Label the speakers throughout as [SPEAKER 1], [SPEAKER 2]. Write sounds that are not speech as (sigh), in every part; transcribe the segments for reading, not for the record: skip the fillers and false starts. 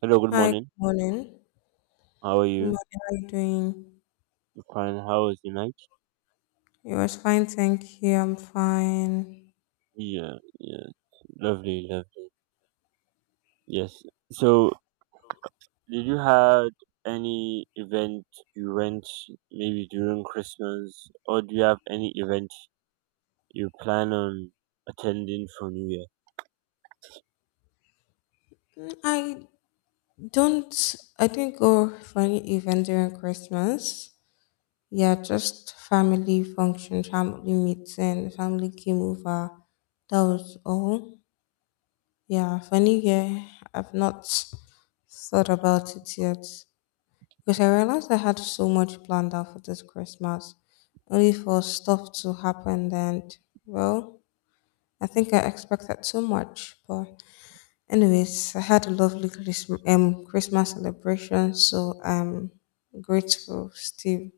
[SPEAKER 1] Hello, good
[SPEAKER 2] Hi, good
[SPEAKER 1] morning.
[SPEAKER 2] morning.
[SPEAKER 1] How are
[SPEAKER 2] Good
[SPEAKER 1] you?
[SPEAKER 2] morning, how are you doing?
[SPEAKER 1] I'm fine. How was your night?
[SPEAKER 2] It was fine, thank you. I'm fine.
[SPEAKER 1] Yeah, yeah. Lovely, lovely. Yes. So, did you have any event you went maybe during Christmas, or do you have any event you plan on attending for New Year?
[SPEAKER 2] Mm, I didn't go for any event during Christmas. Yeah, just family function, family meeting, family came over. That was all. Yeah, for New Year, I've not thought about it yet because I realized I had so much planned out for this Christmas, only for stuff to happen and, well, I think I expect that too much. But anyways, I had a lovely Christmas, Christmas celebration, so I'm grateful still.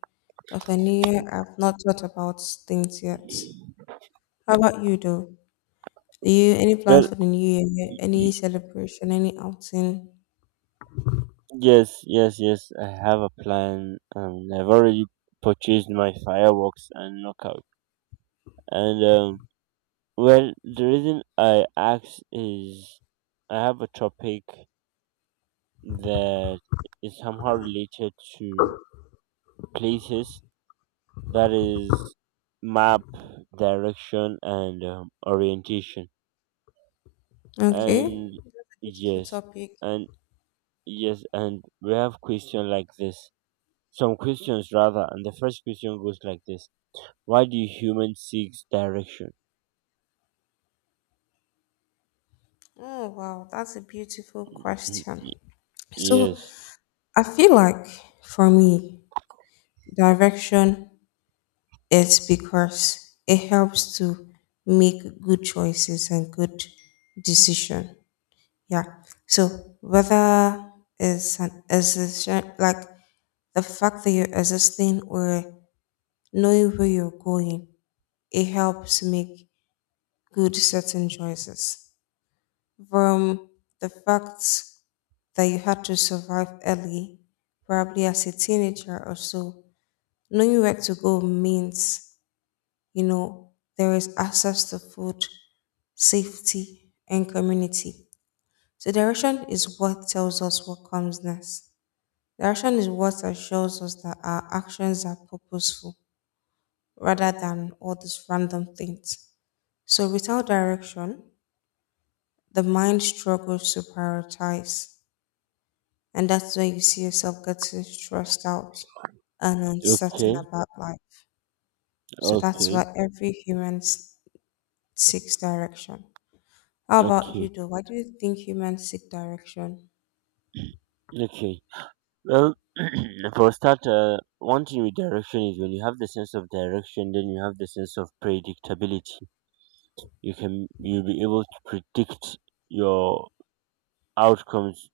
[SPEAKER 2] But for New Year, I've not thought about things yet. How about you though? Do you any
[SPEAKER 1] Well,
[SPEAKER 2] plans for the New Year?
[SPEAKER 1] y-
[SPEAKER 2] Any
[SPEAKER 1] y-
[SPEAKER 2] celebration? Any outing?
[SPEAKER 1] yes, yes, yes. I have a plan. I've already purchased my fireworks and knockout. And um, the reason I asked is I have a topic that is somehow related to places that is map direction and orientation
[SPEAKER 2] Okay,
[SPEAKER 1] and
[SPEAKER 2] that's a beautiful
[SPEAKER 1] yes
[SPEAKER 2] topic.
[SPEAKER 1] and yes and we have question like this, some questions rather, and the first question goes like this: why do humans seek direction?
[SPEAKER 2] Oh wow, that's a beautiful
[SPEAKER 1] Mm,
[SPEAKER 2] question.
[SPEAKER 1] y- yes.
[SPEAKER 2] So I feel like for me, direction, it's because it helps to make good choices and good decision. Yeah. So whether it's an existence like the fact that you're existing or knowing where you're going, it helps make good certain choices. From the fact that you had to survive early, probably as a teenager or so, knowing where to go means, you know, there is access to food, safety, and community. So direction is what tells us what comes next. Direction is what assures us that our actions are purposeful rather than all these random things. So without direction, the mind struggles to prioritize. And that's where you see yourself getting stressed out and uncertain
[SPEAKER 1] Okay.
[SPEAKER 2] about life. So that's
[SPEAKER 1] Okay.
[SPEAKER 2] why every seeks direction. How about you,
[SPEAKER 1] Okay.
[SPEAKER 2] though? Why do you think humans seek direction?
[SPEAKER 1] Okay. Well, (clears throat) for a start, one thing with direction is when you have the sense of direction, then you have the sense of predictability. You'll be able to predict your outcomes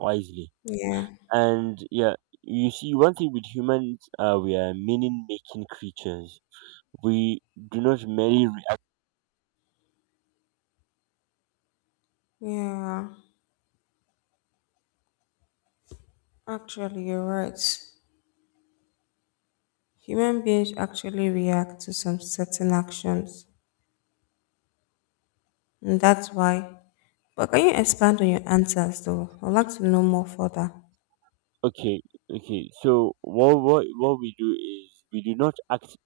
[SPEAKER 1] wisely.
[SPEAKER 2] Yeah.
[SPEAKER 1] And yeah, you see, one thing with humans, we are meaning making creatures. We do not merely react.
[SPEAKER 2] Yeah, actually, you're right. Human beings actually react to some certain actions, and that's why. But can you expand on your answers, though? I'd like to know more further.
[SPEAKER 1] Okay, okay. So what we do is we do not act.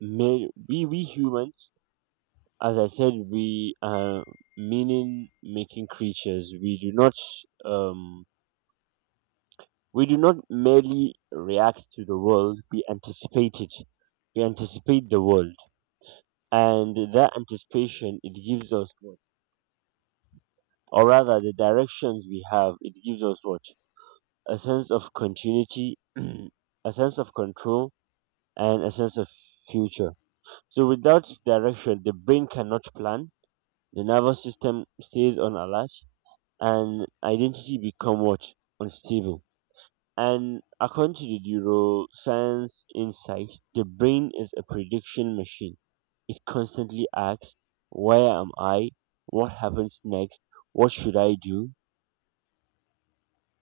[SPEAKER 1] We humans, as I said, we are meaning making creatures. Um, we do not merely react to the world, we anticipate it. We anticipate the world. And that anticipation, it gives us what? Or rather the directions we have, it gives us what? A sense of continuity, (clears throat) a sense of control, and a sense of future. So without direction the brain cannot plan, the nervous system stays on alert, and identity become what? Unstable. And according to the neuroscience insight, the brain is a prediction machine. It constantly asks, "Where am I? What happens next? What should I do?"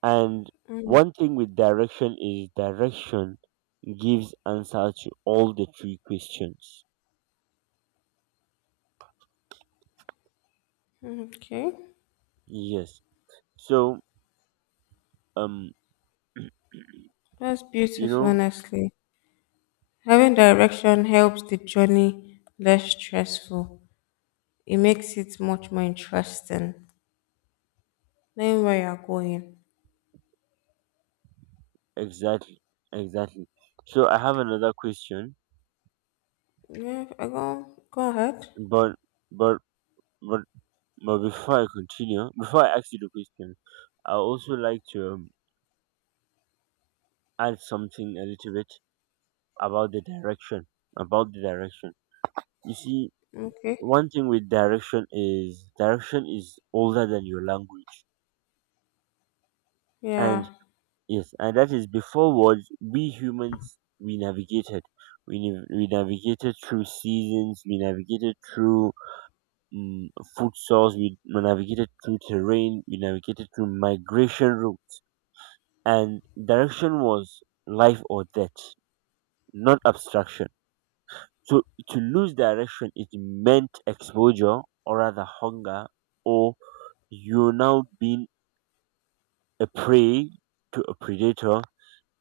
[SPEAKER 1] And one thing with direction is direction gives answer to all the three questions.
[SPEAKER 2] Okay,
[SPEAKER 1] Yes. So um,
[SPEAKER 2] that's
[SPEAKER 1] you
[SPEAKER 2] beautiful,
[SPEAKER 1] know
[SPEAKER 2] honestly. Having direction helps the journey less stressful. It makes it much more interesting. Knowing where you're going.
[SPEAKER 1] exactly, exactly. So I have another question,
[SPEAKER 2] Yeah, I go, go ahead.
[SPEAKER 1] but but but But before I continue, before I ask you the question, I also like to add something a little bit about the direction. About the direction, you see,
[SPEAKER 2] Okay.
[SPEAKER 1] one thing with direction is older than your language, and
[SPEAKER 2] Yeah.
[SPEAKER 1] yes, and that is before words. We humans we navigated. We navigated through seasons, we navigated through um, food source, we navigated through terrain, we navigated through migration routes, and direction was life or death, not abstraction. So to lose direction, it meant exposure, or rather hunger, or you're now being a prey to a predator,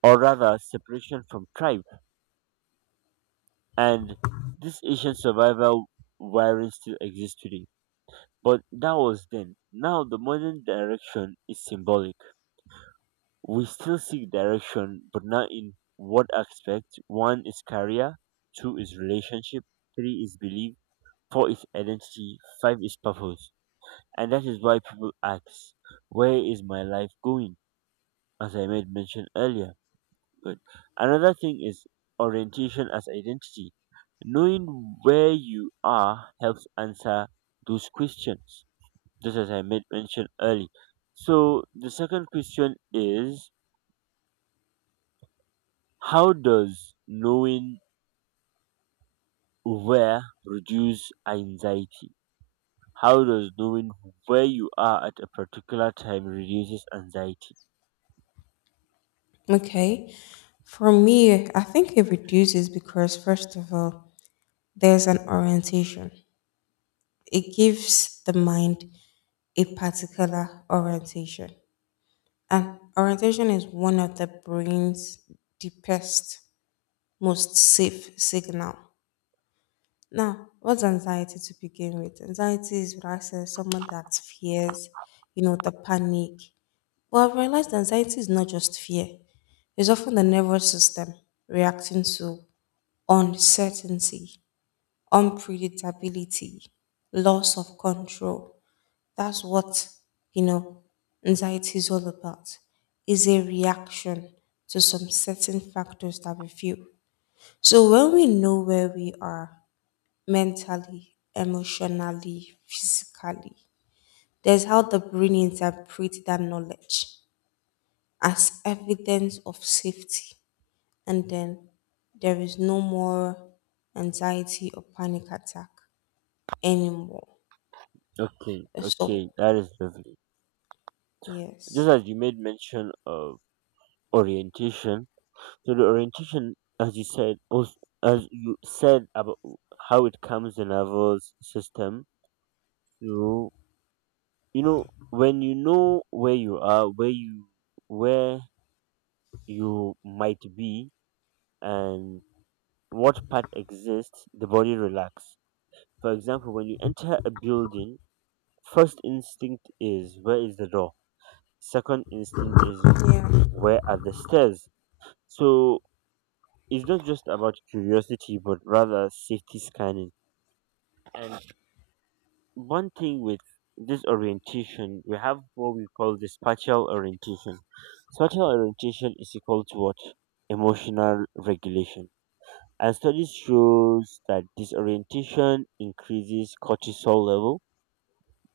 [SPEAKER 1] or rather separation from tribe. And this Asian survival wiring still exists today. But that was then. Now the modern direction is symbolic. We still seek direction, but not in what aspect? One is career, two is relationship, three is belief, four is identity, five is purpose. And that is why people ask, where is my life going? As I made mention earlier. But another thing is orientation as identity. Knowing where you are helps answer those questions, just as I made mention early. So the second question is: how does knowing where reduce anxiety? How does knowing where you are at a particular time reduces anxiety?
[SPEAKER 2] Okay. For me, I think it reduces because, first of all, there's an orientation. It gives the mind a particular orientation. And orientation is one of the brain's deepest, most safe signal. Now, what's anxiety to begin with? Anxiety is what I said, someone that fears, you know, the panic. But I've realized anxiety is not just fear, it's often the nervous system reacting to uncertainty, unpredictability, loss of control. That's what, you know, anxiety is all about. Is a reaction to some certain factors that we feel. So when we know where we are mentally, emotionally, physically, there's how the brain interprets that knowledge as evidence of safety. And then there is no more anxiety or panic attack anymore.
[SPEAKER 1] Okay,
[SPEAKER 2] So,
[SPEAKER 1] okay, that is lovely.
[SPEAKER 2] yes.
[SPEAKER 1] Just as you made mention of orientation, so the orientation, as you said, as you said about how it comes the nervous system. So you know when you know where you are, where you might be, and what part exists, the body relax. For example, when you enter a building, first instinct is where is the door? Second instinct is
[SPEAKER 2] Yeah.
[SPEAKER 1] where are the stairs? So it's not just about curiosity, but rather safety scanning. And one thing with this orientation, we have what we call the spatial orientation. Spatial orientation is equal to what? Emotional regulation, and studies shows that disorientation increases cortisol level,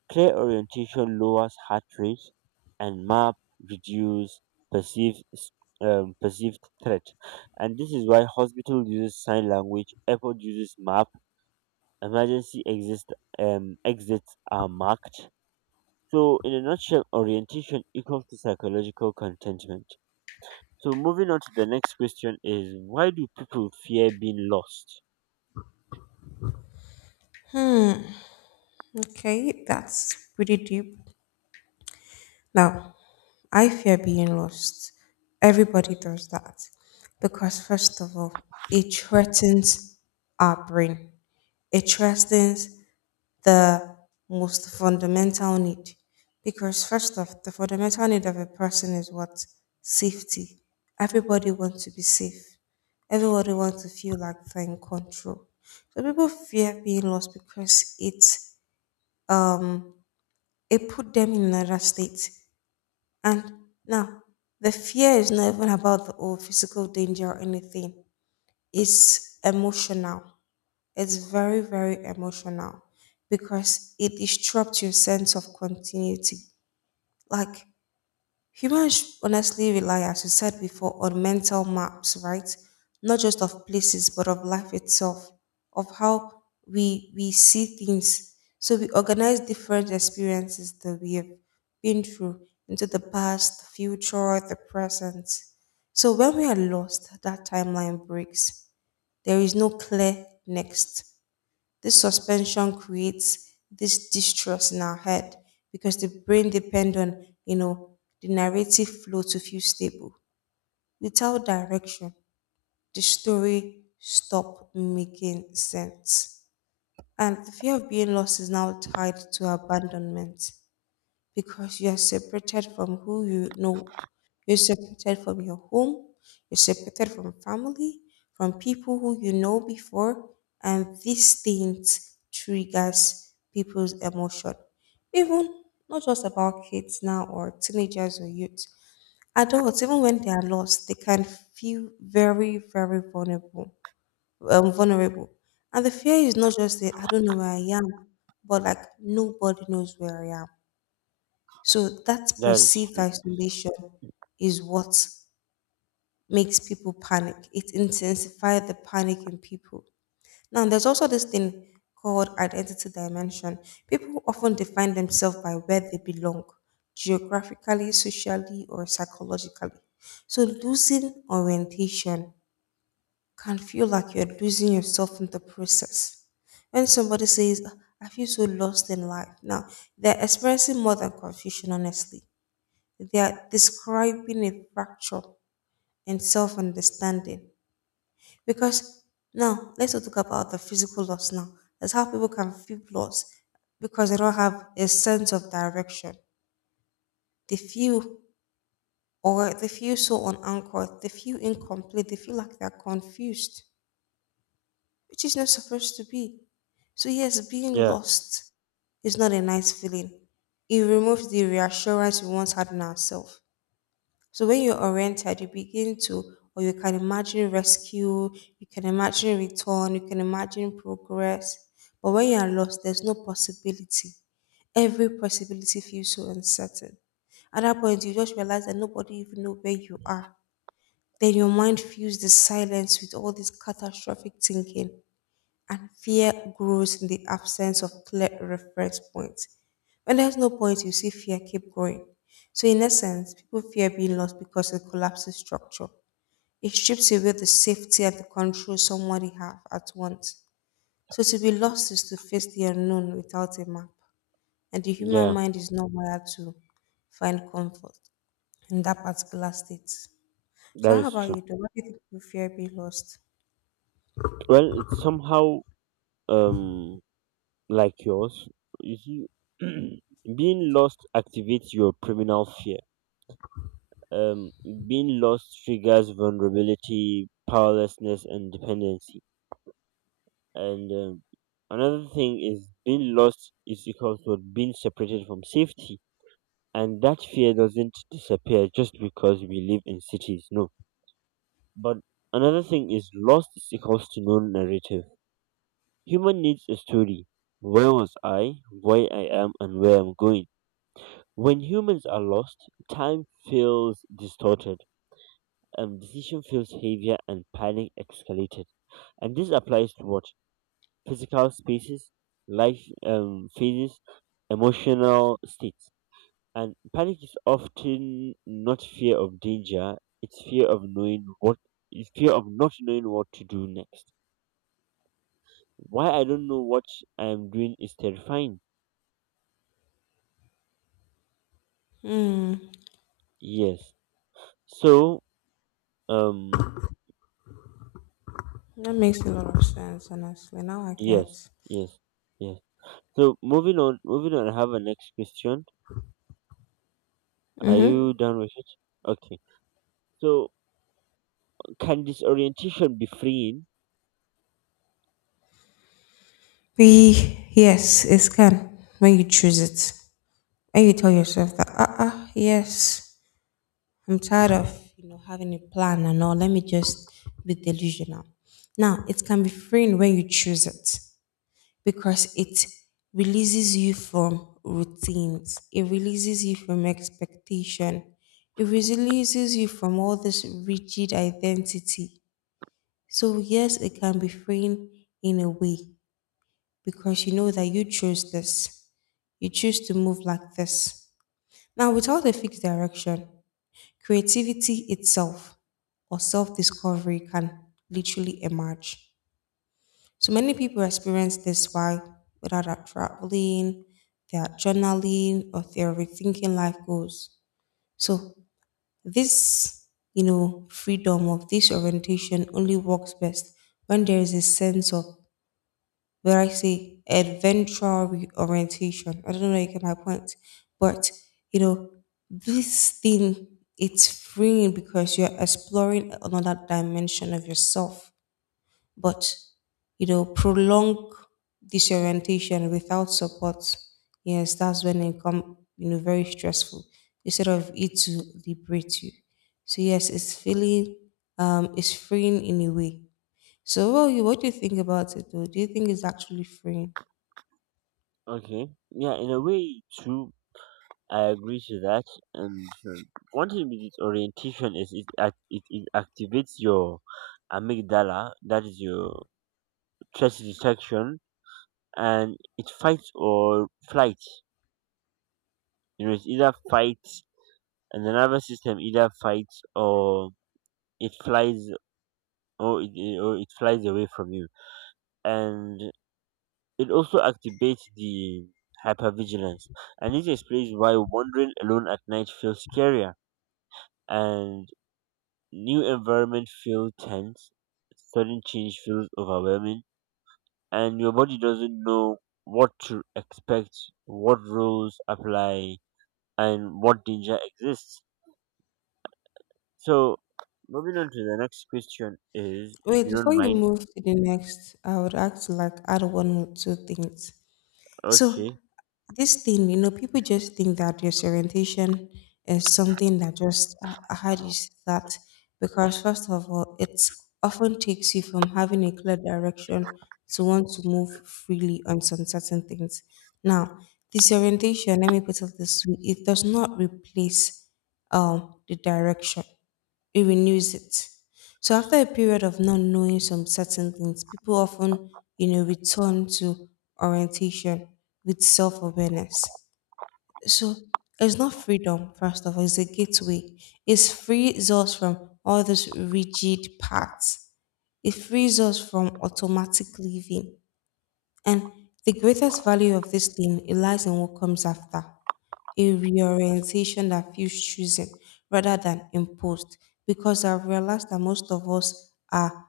[SPEAKER 1] clear orientation lowers heart rate, and map reduce perceived perceived threat. And this is why hospital uses sign language, airport uses map, emergency exist exits are marked. So, in a nutshell, orientation equals to psychological contentment. So, moving on to the next question is: why do people fear being lost?
[SPEAKER 2] Okay. That's pretty deep. Now, I fear being lost. Everybody does that. Because, first of all, it threatens our brain, it threatens the most fundamental need, because first off the fundamental need of a person is what? Safety. Everybody wants to be safe, everybody wants to feel like they're in control. So people fear being lost because it, um it put them in another state. And now the fear is not even about the old physical danger or anything, it's emotional. It's very, very emotional because it disrupts your sense of continuity. Like humans honestly rely, as you said before, on mental maps, right? Not just of places, but of life itself, of how we see things. So we organize different experiences that we have been through into the past, the future, the present. So when we are lost, that timeline breaks. There is no clear next. This suspension creates this distrust in our head because the brain depends on, you know, the narrative flow to feel stable. Without direction, the story stop making sense. And the fear of being lost is now tied to abandonment because you are separated from who you know. You're separated from your home, you're separated from family, from people who you know before, and these things triggers people's emotion. Even not just about kids now or teenagers or youth, adults, even when they are lost, they can feel very, very vulnerable. Vulnerable. And the fear is not just that I don't know where I am, but like nobody knows where I am, so that
[SPEAKER 1] That is
[SPEAKER 2] perceived
[SPEAKER 1] true.
[SPEAKER 2] isolation is what makes people panic. It intensifies the panic in people. Now, there's also this thing called identity dimension. People often define themselves by where they belong, geographically, socially, or psychologically. So, losing orientation can feel like you're losing yourself in the process. When somebody says, "Ah, I feel so lost in life," now they're experiencing more than confusion, honestly. They are describing a fracture in self understanding. Because now, let's not talk about the physical loss now. That's how people can feel loss because they don't have a sense of direction. They feel, or they feel so unanchored, they feel incomplete, they feel like they're confused, which is not supposed to be. So, yes, being
[SPEAKER 1] Yeah.
[SPEAKER 2] lost is not a nice feeling. It removes the reassurance we once had in ourselves. So when you're oriented, you begin to, or you can imagine rescue, you can imagine return, you can imagine progress. But when you are lost, there's no possibility. Every possibility feels so uncertain. At that point, you just realize that nobody even know where you are. Then your mind fills the silence with all this catastrophic thinking and fear grows in the absence of clear reference points. When there's no point, you see fear keep growing. So in essence, people fear being lost because it collapses structure. It strips away the safety and the control somebody have at once. So to be lost is to face the unknown without a map. And the human
[SPEAKER 1] Yeah,
[SPEAKER 2] mind is not wired to find comfort in that particular state. So
[SPEAKER 1] that
[SPEAKER 2] how
[SPEAKER 1] is
[SPEAKER 2] about
[SPEAKER 1] true.
[SPEAKER 2] you though? Why do you think people fear being lost?
[SPEAKER 1] Well, it's somehow um like yours. You see, (clears throat) being lost activates your criminal fear. Um, Being lost triggers vulnerability, powerlessness, and dependency. And Another thing is being lost is equals to being separated from safety, and that fear doesn't disappear just because we live in cities. No, but another thing is lost is equals to no narrative. Human needs a story. Where was I, where I am, and where I'm going. When humans are lost, time feels distorted, and decision feels heavier, and panic escalated. And this applies to what? Physical spaces, life phases, emotional states. And panic is often not fear of danger, it's fear of knowing what it's fear of not knowing what to do next. Why I don't know what I am doing is terrifying.
[SPEAKER 2] Hmm,
[SPEAKER 1] Yes. So, um,
[SPEAKER 2] that makes a lot of sense, honestly. Now I
[SPEAKER 1] yes,
[SPEAKER 2] get.
[SPEAKER 1] yes, yes. So moving on, I have a next question. Are you done with it? Okay. So, can disorientation be freeing?
[SPEAKER 2] Be yes, it's can when you choose it. When you tell yourself that, yes, I'm tired of you know having a plan and all. Let me just be delusional. Now it can be freeing when you choose it because it releases you from routines. It releases you from expectation. It releases you from all this rigid identity. So yes, it can be freeing in a way because you know that you chose this. You choose to move like this. Now, without a fixed direction, creativity itself or self discovery can literally emerge. So many people experience this while whether they're traveling, they're journaling, or they're rethinking life goals. So this, you know, freedom of this orientation only works best when there is a sense of, but I say adventure orientation. I don't know if you get my point, but you know, this thing, it's freeing because you're exploring another dimension of yourself. But you know, prolonged disorientation without support, yes, that's when it come you know very stressful instead of it to liberate you. So yes, it's freeing in a way. So what do you think about it though? Do you think it's actually freeing?
[SPEAKER 1] Okay. Yeah, in a way, true. I agree to that. And one thing with disorientation is it activates your amygdala, that is your stress detection, and it fights or flight. You know, it's either fight, and the nervous system either fights or it flies, or it flies away from you, and it also activates the hypervigilance, and this explains why wandering alone at night feels scarier, and new environment feels tense, sudden change feels overwhelming, and your body doesn't know what to expect, what rules apply, and what danger exists. So, moving on to the next question, is, if
[SPEAKER 2] Wait,
[SPEAKER 1] you
[SPEAKER 2] before
[SPEAKER 1] don't
[SPEAKER 2] you
[SPEAKER 1] mind.
[SPEAKER 2] move to the next, I would act like add one or two things. So
[SPEAKER 1] Okay.
[SPEAKER 2] this thing, you know, people just think that disorientation is something that just how do you say that? Because first of all, it often takes you from having a clear direction to want to move freely on some certain things. Now, disorientation, let me put it this way, it does not replace the direction, it renews it. So after a period of not knowing some certain things, people often, you know, return to orientation with self-awareness. So it's not freedom, first of all, it's a gateway. It frees us from all those rigid paths. It frees us from automatic living. And the greatest value of this thing it lies in what comes after a reorientation that feels chosen rather than imposed, because I've realized that most of us are,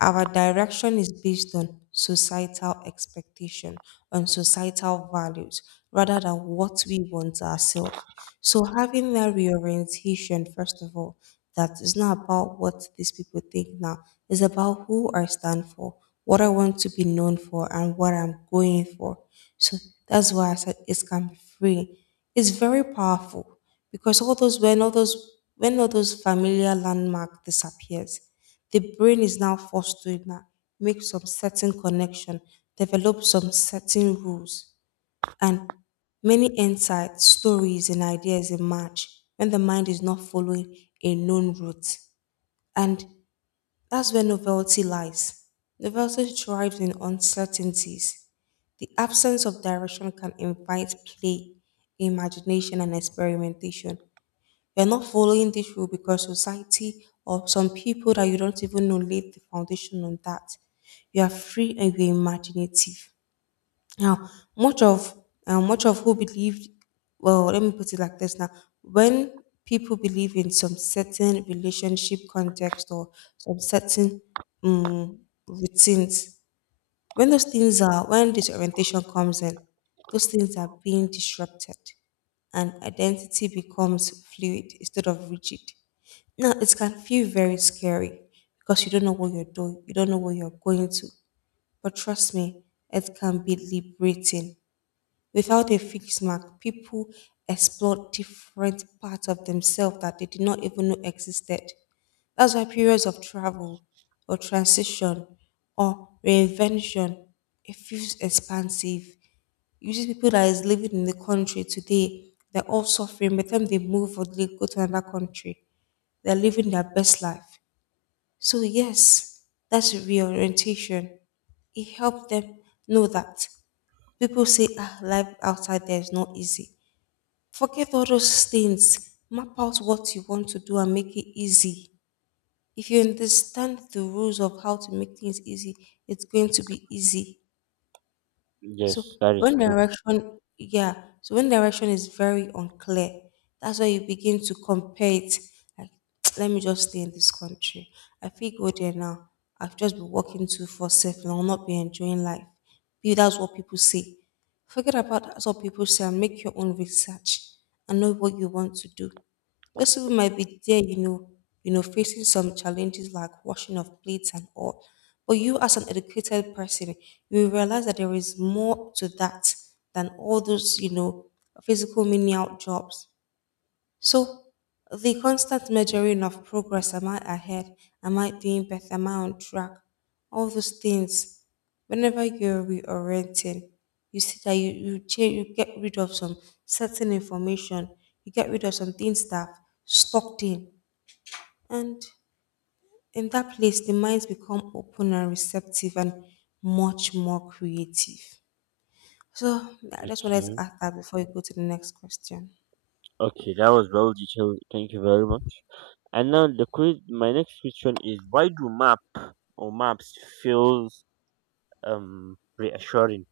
[SPEAKER 2] our direction is based on societal expectation, on societal values, rather than what we want ourselves. So having that reorientation, first of all, that is not about what these people think now. It's about who I stand for, what I want to be known for, and what I'm going for. So that's why I said it's can be free. It's very powerful because all those when all those when all those familiar landmark disappears, the brain is now forced to make some certain connection, develop some certain rules, and many insights, stories, and ideas emerge when the mind is not following a known route. And that's where novelty lies. Novelty thrives in uncertainties. The absence of direction can invite play, imagination, and experimentation. You're not following this rule because society or some people that you don't even know laid the foundation on that. You are free and you're imaginative. Now, much of much of who believed, well, let me put it like this now. When people believe in some certain relationship context or some certain um, routines, when those things are, when disorientation comes in, those things are being disrupted and identity becomes fluid instead of rigid. Now, it can feel very scary because you don't know what you're doing, you don't know where you're going to. But trust me, it can be liberating. Without a fixed mark, people explore different parts of themselves that they did not even know existed. That's why periods of travel or transition or reinvention, it feels expansive. You see people that is living in the country today, they're all suffering. By the time they move or they go to another country, they're living their best life. So yes, that's reorientation. It helped them know that people say ah, life outside there is not easy. Forget all those things. Map out what you want to do and make it easy if you understand the rules of how to make things easy, it's going to be easy. So
[SPEAKER 1] Yes, that is
[SPEAKER 2] when
[SPEAKER 1] true.
[SPEAKER 2] direction, yeah, so when direction is very unclear, that's why you begin to compare it. Like, (tsk) let me just stay in this country. I feel go there now. I've just been working too for self and I'll not be enjoying life. Maybe that's what people say. Forget about that's what people say and make your own research and know what you want to do. Those people might be there, facing some challenges like washing of plates and all. But you, as an educated person, you will realize that there is more to that than all those, physical menial jobs. So the constant measuring of progress, am I ahead? Am I doing better? Am I on track? All those things. Whenever you're reorienting, you see that you change you get rid of some certain information, you get rid of some things that have stocked in. And in that place the minds become open and receptive and much more creative. So I just wanted to
[SPEAKER 1] Okay.
[SPEAKER 2] ask that before you go to the next question.
[SPEAKER 1] Okay, that was well detailed. Thank you very much. And now the quiz, my next question is: why do map, or maps, feels reassuring?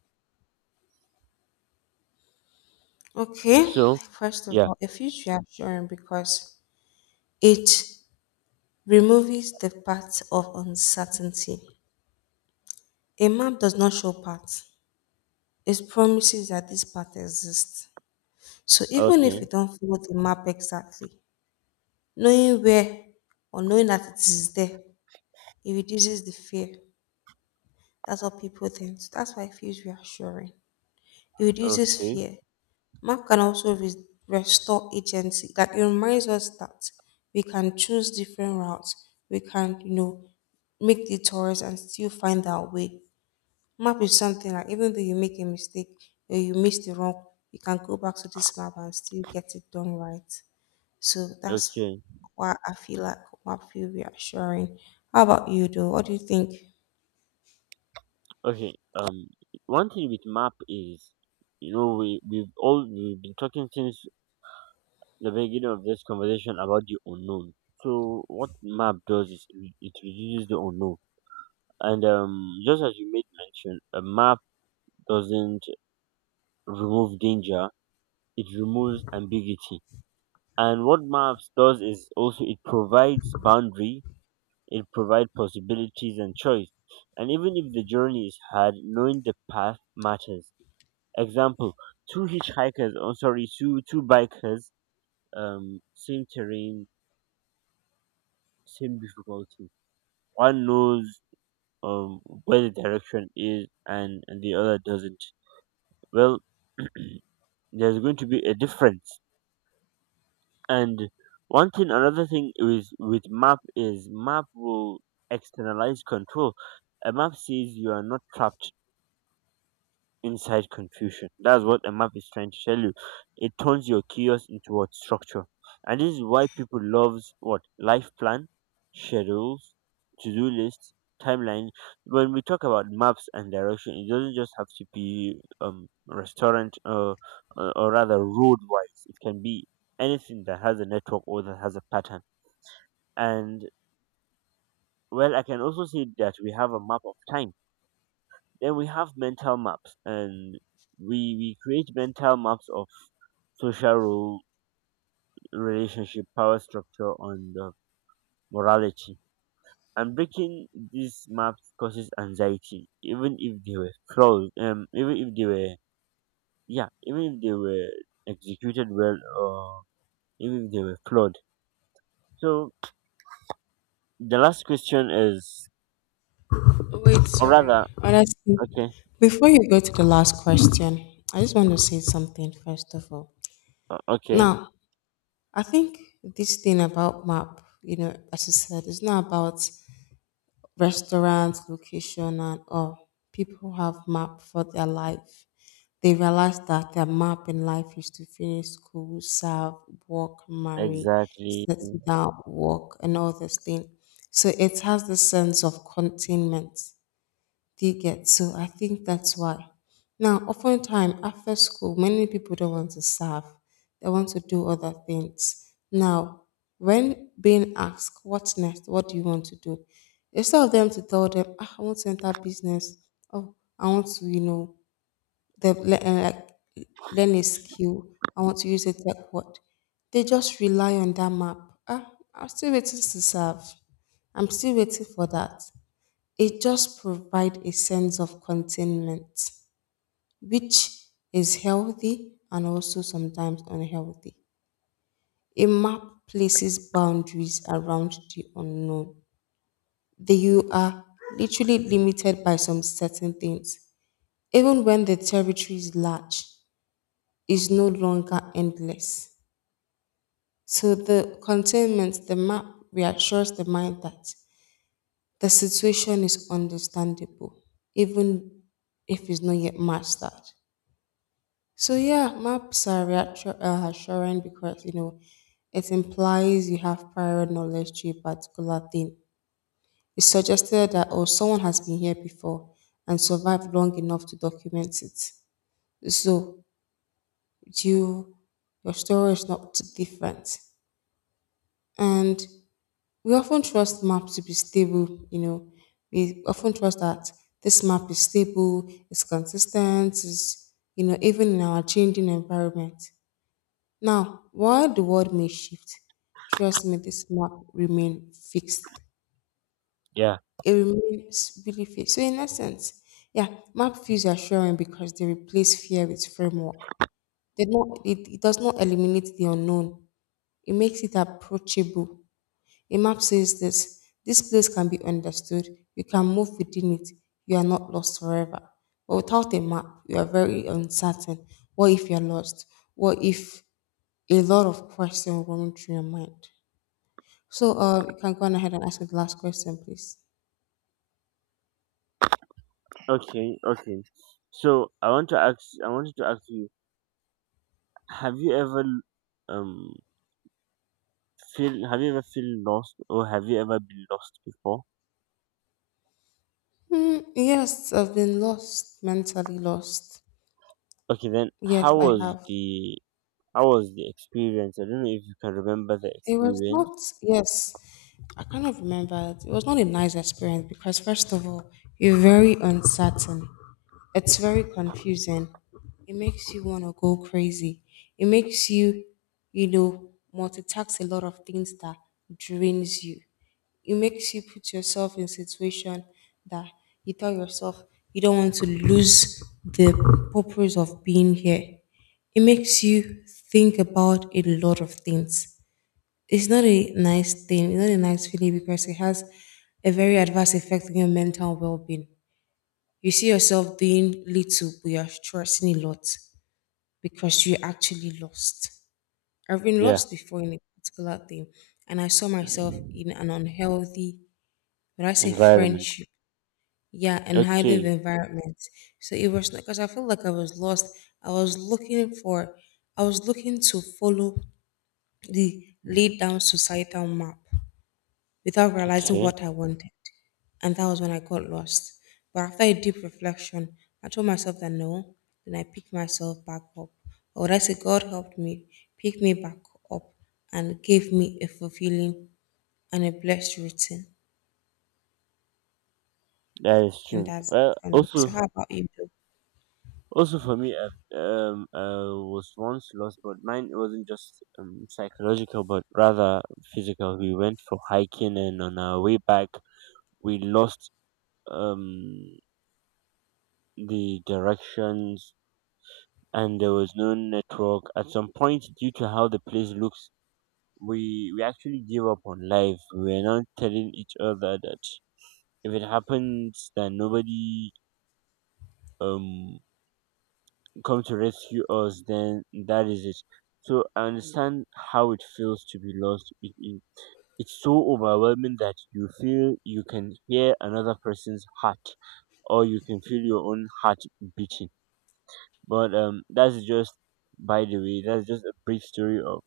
[SPEAKER 2] Okay,
[SPEAKER 1] So,
[SPEAKER 2] first of
[SPEAKER 1] yeah.
[SPEAKER 2] all, a future reassuring because it removes the path of uncertainty. A map does not show paths, it promises that this path exists. So even if you
[SPEAKER 1] Okay.
[SPEAKER 2] don't follow the map exactly, knowing where or knowing that it is there, it reduces the fear. That's what people think. So that's why it feels reassuring. It reduces
[SPEAKER 1] Okay.
[SPEAKER 2] fear. Map can also restore agency. That it reminds us that we can choose different routes. We can, make detours and still find our way. Map is something that even though you make a mistake or you miss the wrong, you can go back to this map and still get it done right. So that's
[SPEAKER 1] Okay.
[SPEAKER 2] why I feel like map feel reassuring. How about you though? What do you think?
[SPEAKER 1] Okay. One thing with map is, you know, we we've all we've been talking since the beginning of this conversation about the unknown. So what map does is it reduces the unknown. And Just as you made mention, a map doesn't remove danger, it removes ambiguity. And what maps does is also it provides boundary, it provides possibilities and choice. And even if the journey is hard, knowing the path matters. Example: two hitchhikers, oh sorry, two bikers, same terrain, same difficulty. One knows where the direction is, and the other doesn't. Well, (clears throat) there's going to be a difference. And another thing is with map is map will externalize control. A map says you are not trapped inside confusion. That's what a map is trying to tell you. It turns your chaos into what? Structure. And this is why people loves what? Life plan, schedules, to do lists, timeline. When we talk about maps and direction, it doesn't just have to be restaurant or rather road wise. It can be anything that has a network or that has a pattern. And well, I can also say that we have a map of time, then we have mental maps, and we create mental maps of social role, relationship, power structure, and morality. And breaking these maps causes anxiety, even if they were flawed, even if they were, yeah, even if they were executed well, or even if they were flawed. So the last question is,
[SPEAKER 2] Wait,
[SPEAKER 1] or rather,
[SPEAKER 2] sorry. Honestly,
[SPEAKER 1] okay,
[SPEAKER 2] before you go to the last question, I just want to say something first of all.
[SPEAKER 1] okay,
[SPEAKER 2] Now, I think this thing about map, as you said, it's not about restaurants, location, and all. People have map for their life. They realize that their map in life is to finish school, serve, work, marry,
[SPEAKER 1] exactly,
[SPEAKER 2] settle down, work, and all this thing. So it has this sense of containment, do you get? So I think that's why. Now, oftentimes after school, many people don't want to serve. They want to do other things. Now, when being asked, what's next? What do you want to do? Instead of them to tell them, ah, I want to enter business. Oh, I want to, like learn a skill. I want to use a tech word. They just rely on that map. Ah, I'm still waiting to serve. I'm still waiting for that. It just provides a sense of containment, which is healthy and also sometimes unhealthy. A map places boundaries around the unknown. That you are literally limited by some certain things. Even when the territory is large, is no longer endless. So the containment, the map reassures the mind that the situation is understandable, even if it's not yet mastered. So yeah, maps are assuring because you know it implies you have prior knowledge to a particular thing. It's suggested that oh someone has been here before and survived long enough to document it. So you your story is not different. And we often trust maps to be stable, you know. We often trust that this map is stable, it's consistent, it's you know, even in our changing environment. Now, while the world may shift, trust me, this map remain fixed.
[SPEAKER 1] yeah.
[SPEAKER 2] It remains really fixed. So, in essence, yeah, map feels assuring because they replace fear with framework. They not, it does not eliminate the unknown. It makes it approachable. A map says this: this place can be understood. You can move within it. You are not lost forever. But without a map, you are very uncertain. What if you're lost? What if a lot of questions run through your mind? So, you can go on ahead and ask me the last question, please.
[SPEAKER 1] Okay, okay. So I want to ask. I wanted to ask you: have you ever um feel? Have you ever feel lost, or have you ever been lost before?
[SPEAKER 2] Hmm, yes, I've been lost, mentally lost.
[SPEAKER 1] Okay, then
[SPEAKER 2] Yes, I have.
[SPEAKER 1] how was the experience? I don't know if you can remember the
[SPEAKER 2] It was
[SPEAKER 1] experience.
[SPEAKER 2] not, yes, I kind of remember it. It was not a nice experience because, first of all, you're very uncertain. It's very confusing. It makes you want to go crazy. It makes you, multitask a lot of things that drains you. It makes you put yourself in situation that you tell yourself you don't want to lose the purpose of being here. It makes you think about a lot of things. It's not a nice thing, it's not a nice feeling because it has a very adverse effect on your mental well being. You see yourself doing little, but you're stressing a lot because you are actually lost. I've been
[SPEAKER 1] Yeah.
[SPEAKER 2] lost before in a particular thing, and I saw myself in
[SPEAKER 1] (clears throat)
[SPEAKER 2] an unhealthy when I say
[SPEAKER 1] Environment.
[SPEAKER 2] friendship, yeah, and how I live
[SPEAKER 1] Okay.
[SPEAKER 2] environment. So it was because I felt like I was lost. I was looking for, I was looking to follow the laid down societal map without realizing
[SPEAKER 1] Okay.
[SPEAKER 2] what I wanted. And that was when I got lost. But after a deep reflection, I told myself that no, then I picked myself back up. Or would I say God helped me, picked me back up, and gave me a fulfilling and a blessed routine.
[SPEAKER 1] That is
[SPEAKER 2] And
[SPEAKER 1] true.
[SPEAKER 2] that's
[SPEAKER 1] Well,
[SPEAKER 2] for me. So, how
[SPEAKER 1] also.
[SPEAKER 2] about you?
[SPEAKER 1] Also for me, I've, I was once lost, but mine wasn't just psychological, but rather physical. We went for hiking, and on our way back, we lost um, the directions, and there was no network. At some point, due to how the place looks, we actually gave up on life. We were not telling each other that if it happens, that nobody um come to rescue us, then that is it. So I understand how it feels to be lost. It's so overwhelming that you feel you can hear another person's heart or you can feel your own heart beating. But that's just, by the way, that's just a brief story of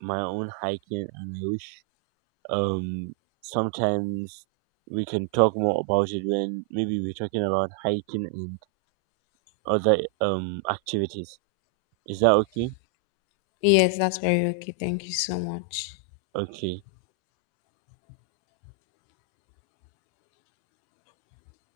[SPEAKER 1] my own hiking, and I wish um sometimes we can talk more about it when maybe we're talking about hiking and other activities. Is that okay?
[SPEAKER 2] Yes, that's very okay. Thank you so much.
[SPEAKER 1] Okay.